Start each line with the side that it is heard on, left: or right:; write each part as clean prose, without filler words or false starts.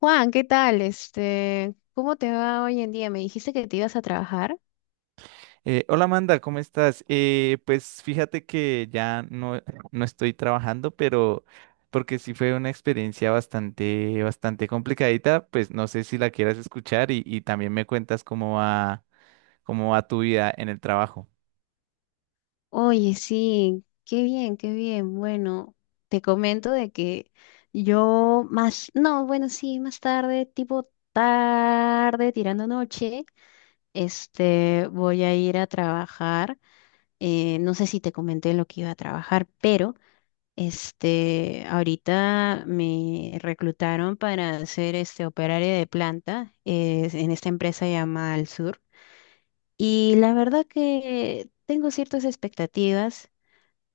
left: Juan, ¿qué tal? ¿Cómo te va hoy en día? Me dijiste que te ibas a trabajar.
right: Hola Amanda, ¿cómo estás? Pues fíjate que ya no, no estoy trabajando, pero porque sí fue una experiencia bastante, bastante complicadita. Pues no sé si la quieras escuchar y, también me cuentas cómo va tu vida en el trabajo.
left: Oye, sí, qué bien, qué bien. Bueno, te comento de que yo más, no, bueno, sí, más tarde, tipo tarde, tirando noche, voy a ir a trabajar. No sé si te comenté lo que iba a trabajar, pero ahorita me reclutaron para ser operaria de planta, en esta empresa llamada Al Sur. Y la verdad que tengo ciertas expectativas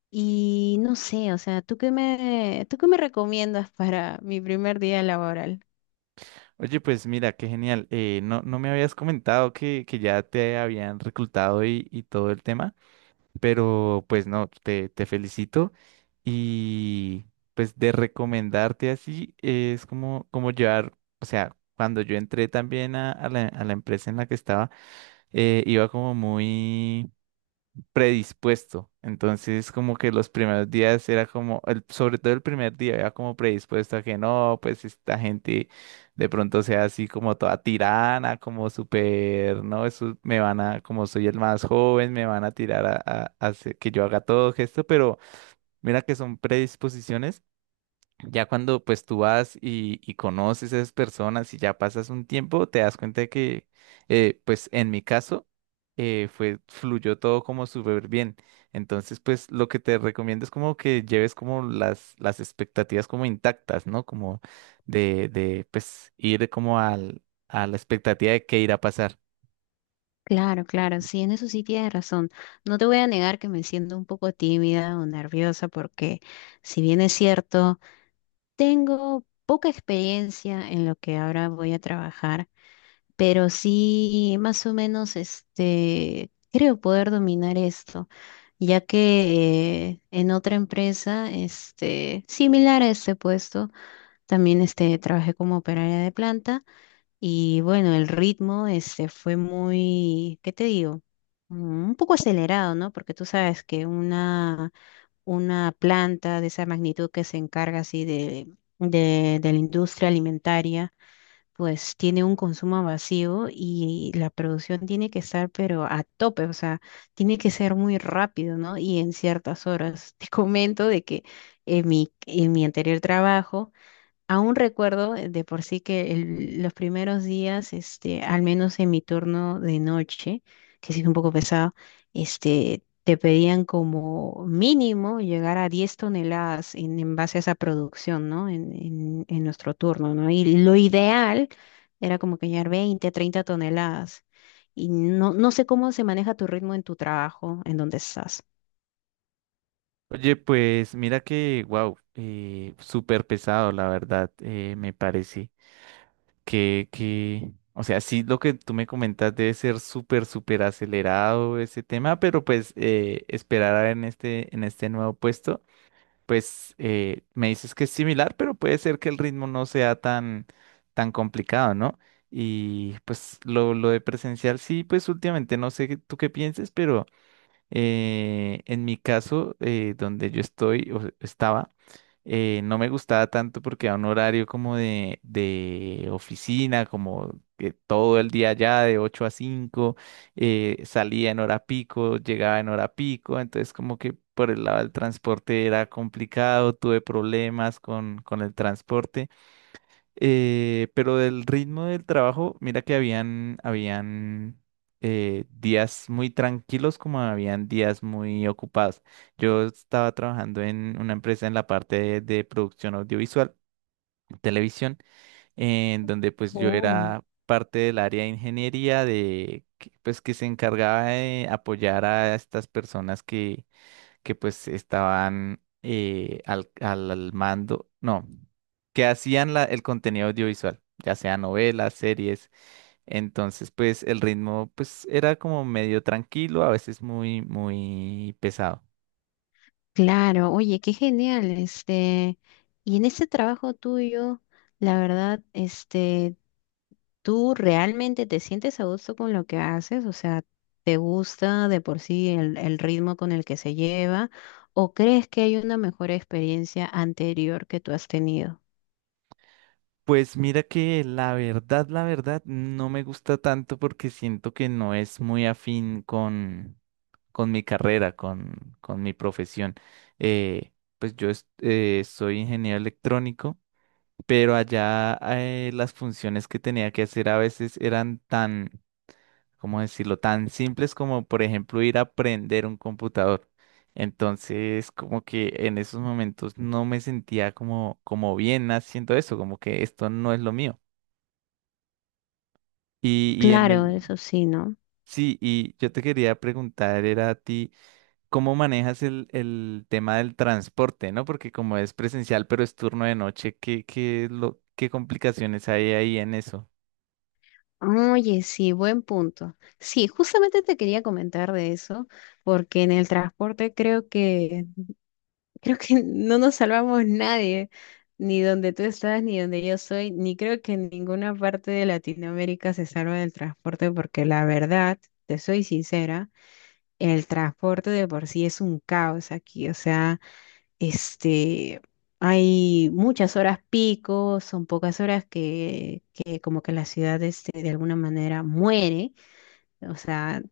left: y no sé, o sea, ¿tú qué me recomiendas para mi primer día laboral?
right: Oye, pues mira, qué genial. No, no me habías comentado que, ya te habían reclutado y, todo el tema, pero pues no, te felicito. Y pues de recomendarte así, es como, como llevar, o sea, cuando yo entré también a, a la empresa en la que estaba, iba como muy predispuesto. Entonces como que los primeros días era como, sobre todo el primer día, era como predispuesto a que no, pues esta gente de pronto sea así como toda tirana, como súper, no, eso me van a, como soy el más joven, me van a tirar a, a hacer que yo haga todo esto, pero mira que son predisposiciones ya cuando pues tú vas y, conoces a esas personas y ya pasas un tiempo, te das cuenta de que pues en mi caso fue, fluyó todo como súper bien. Entonces pues lo que te recomiendo es como que lleves como las expectativas como intactas, ¿no? Como de pues ir como al, a la expectativa de qué irá a pasar.
left: Claro, claro, sí, en eso sí tienes razón. No te voy a negar que me siento un poco tímida o nerviosa porque, si bien es cierto, tengo poca experiencia en lo que ahora voy a trabajar. Pero sí, más o menos, creo poder dominar esto, ya que en otra empresa, similar a este puesto, también trabajé como operaria de planta. Y bueno, el ritmo, fue muy, ¿qué te digo? Un poco acelerado, ¿no? Porque tú sabes que una planta de esa magnitud que se encarga así de la industria alimentaria, pues tiene un consumo vacío y la producción tiene que estar pero a tope, o sea, tiene que ser muy rápido, ¿no? Y en ciertas horas. Te comento de que en mi anterior trabajo, aún recuerdo, de por sí que los primeros días, al menos en mi turno de noche, que sí es un poco pesado, te pedían como mínimo llegar a 10 toneladas en base a esa producción, ¿no? En nuestro turno, ¿no? Y lo ideal era como que llegar 20, 30 toneladas. Y no, no sé cómo se maneja tu ritmo en tu trabajo, en donde estás.
right: Oye, pues mira que, wow, súper pesado la verdad, me parece. Que, o sea, sí, lo que tú me comentas debe ser súper, súper acelerado ese tema, pero pues esperar a en este nuevo puesto, pues me dices que es similar, pero puede ser que el ritmo no sea tan, tan complicado, ¿no? Y pues lo de presencial, sí, pues últimamente no sé tú qué pienses, pero... En mi caso, donde yo estoy o estaba, no me gustaba tanto porque era un horario como de oficina, como que todo el día allá de 8 a cinco. Salía en hora pico, llegaba en hora pico, entonces como que por el lado del transporte era complicado, tuve problemas con el transporte. Pero del ritmo del trabajo, mira que habían, habían días muy tranquilos como habían días muy ocupados. Yo estaba trabajando en una empresa en la parte de producción audiovisual, televisión, en donde pues yo era parte del área de ingeniería de que, pues que se encargaba de apoyar a estas personas que pues estaban, al, al mando. No que hacían el contenido audiovisual, ya sea novelas, series. Entonces, pues el ritmo pues era como medio tranquilo, a veces muy, muy pesado.
left: Claro, oye, qué genial, y en ese trabajo tuyo, la verdad, ¿tú realmente te sientes a gusto con lo que haces? O sea, ¿te gusta de por sí el ritmo con el que se lleva? ¿O crees que hay una mejor experiencia anterior que tú has tenido?
right: Pues mira que la verdad, no me gusta tanto porque siento que no es muy afín con mi carrera, con mi profesión. Eh, pues yo soy ingeniero electrónico, pero allá, las funciones que tenía que hacer a veces eran tan, ¿cómo decirlo? Tan simples como, por ejemplo, ir a aprender un computador. Entonces, como que en esos momentos no me sentía como, como bien haciendo eso, como que esto no es lo mío. Y en
left: Claro,
right: el,
left: eso sí, ¿no?
right: sí, y yo te quería preguntar, era a ti, ¿cómo manejas el tema del transporte, no? Porque como es presencial, pero es turno de noche, ¿qué, qué, es lo, qué complicaciones hay ahí en eso?
left: Oye, sí, buen punto. Sí, justamente te quería comentar de eso, porque en el transporte creo que no nos salvamos nadie, ni donde tú estás, ni donde yo soy, ni creo que en ninguna parte de Latinoamérica se salva del transporte, porque la verdad, te soy sincera, el transporte de por sí es un caos aquí, o sea, este, hay muchas horas pico, son pocas horas que como que la ciudad, de alguna manera muere, o sea,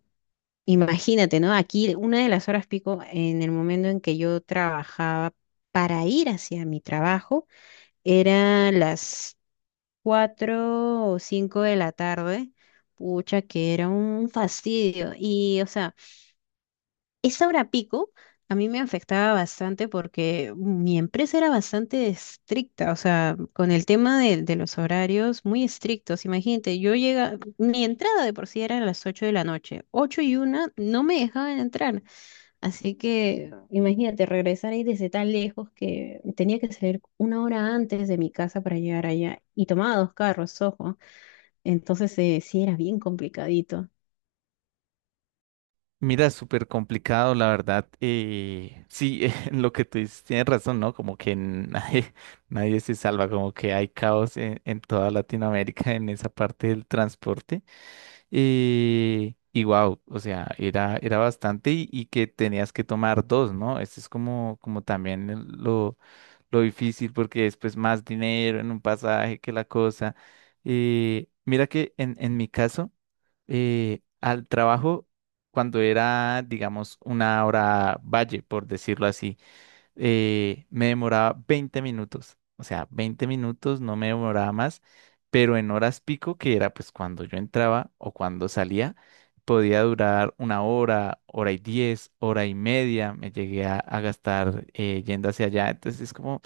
left: imagínate, ¿no? Aquí una de las horas pico en el momento en que yo trabajaba para ir hacia mi trabajo era las 4 o 5 de la tarde. Pucha, que era un fastidio. Y, o sea, esa hora pico a mí me afectaba bastante porque mi empresa era bastante estricta, o sea, con el tema de los horarios muy estrictos. Imagínate, mi entrada de por sí era a las 8 de la noche, 8:01 no me dejaban entrar. Así que imagínate regresar ahí desde tan lejos que tenía que salir 1 hora antes de mi casa para llegar allá y tomaba dos carros, ojo. Entonces, sí era bien complicadito.
right: Mira, súper complicado, la verdad. Sí, en lo que tú dices, tienes razón, ¿no? Como que nadie, nadie se salva, como que hay caos en toda Latinoamérica en esa parte del transporte. Y wow, o sea, era, era bastante y, que tenías que tomar dos, ¿no? Eso es como, como también lo difícil porque después más dinero en un pasaje que la cosa. Mira que en mi caso al trabajo cuando era, digamos, una hora valle, por decirlo así, me demoraba 20 minutos, o sea, 20 minutos no me demoraba más, pero en horas pico, que era pues cuando yo entraba o cuando salía, podía durar una hora, hora y 10, hora y media, me llegué a gastar, yendo hacia allá, entonces es como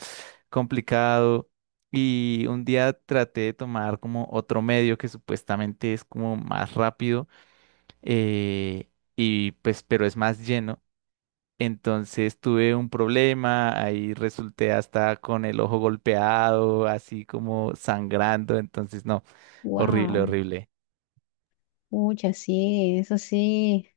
right: complicado. Y un día traté de tomar como otro medio que supuestamente es como más rápido, eh, y pues, pero es más lleno. Entonces tuve un problema, ahí resulté hasta con el ojo golpeado, así como sangrando, entonces no, horrible,
left: Wow,
right: horrible.
left: muchas sí, eso sí.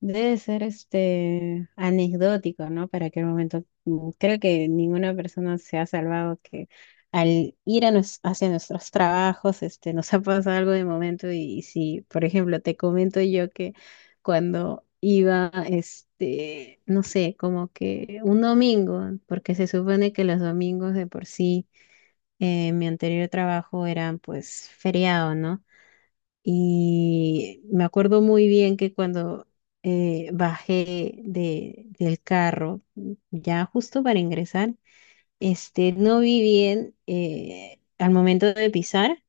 left: Debe ser anecdótico, ¿no? Para aquel momento. Creo que ninguna persona se ha salvado que al ir a hacia nuestros trabajos, nos ha pasado algo de momento. Y, si, por ejemplo, te comento yo que cuando iba, no sé, como que un domingo, porque se supone que los domingos de por sí, en mi anterior trabajo eran pues feriado, ¿no? Y me acuerdo muy bien que cuando, bajé del carro, ya justo para ingresar, no vi bien, al momento de pisar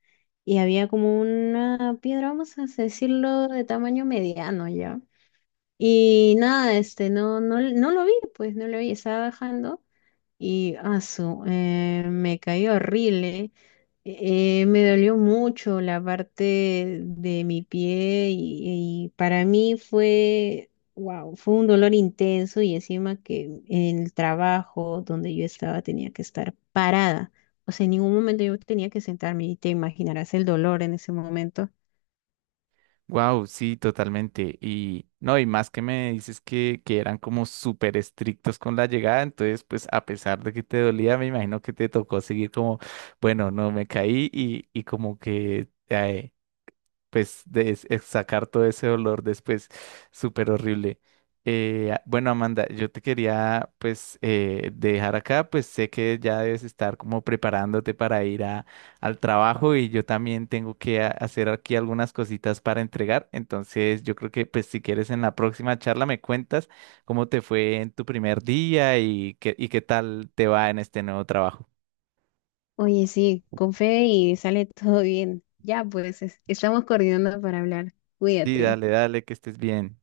left: y había como una piedra, vamos a decirlo, de tamaño mediano ya. Y nada, no, no, no lo vi, pues no lo vi, estaba bajando y asu, me caí horrible. Me dolió mucho la parte de mi pie y para mí fue, wow, fue un dolor intenso y encima que en el trabajo donde yo estaba tenía que estar parada. O sea, en ningún momento yo tenía que sentarme y te imaginarás el dolor en ese momento.
right: Wow, sí, totalmente. Y no, y más que me dices que eran como súper estrictos con la llegada, entonces pues a pesar de que te dolía, me imagino que te tocó seguir como, bueno, no me caí y como que... pues de es sacar todo ese olor después, súper horrible. Bueno, Amanda, yo te quería pues, dejar acá, pues sé que ya debes estar como preparándote para ir a, al trabajo y yo también tengo que hacer aquí algunas cositas para entregar, entonces yo creo que pues si quieres en la próxima charla me cuentas cómo te fue en tu primer día y qué tal te va en este nuevo trabajo.
left: Oye, sí, con fe y sale todo bien. Ya, pues estamos coordinando para hablar.
right: Sí,
left: Cuídate.
right: dale, dale, que estés bien.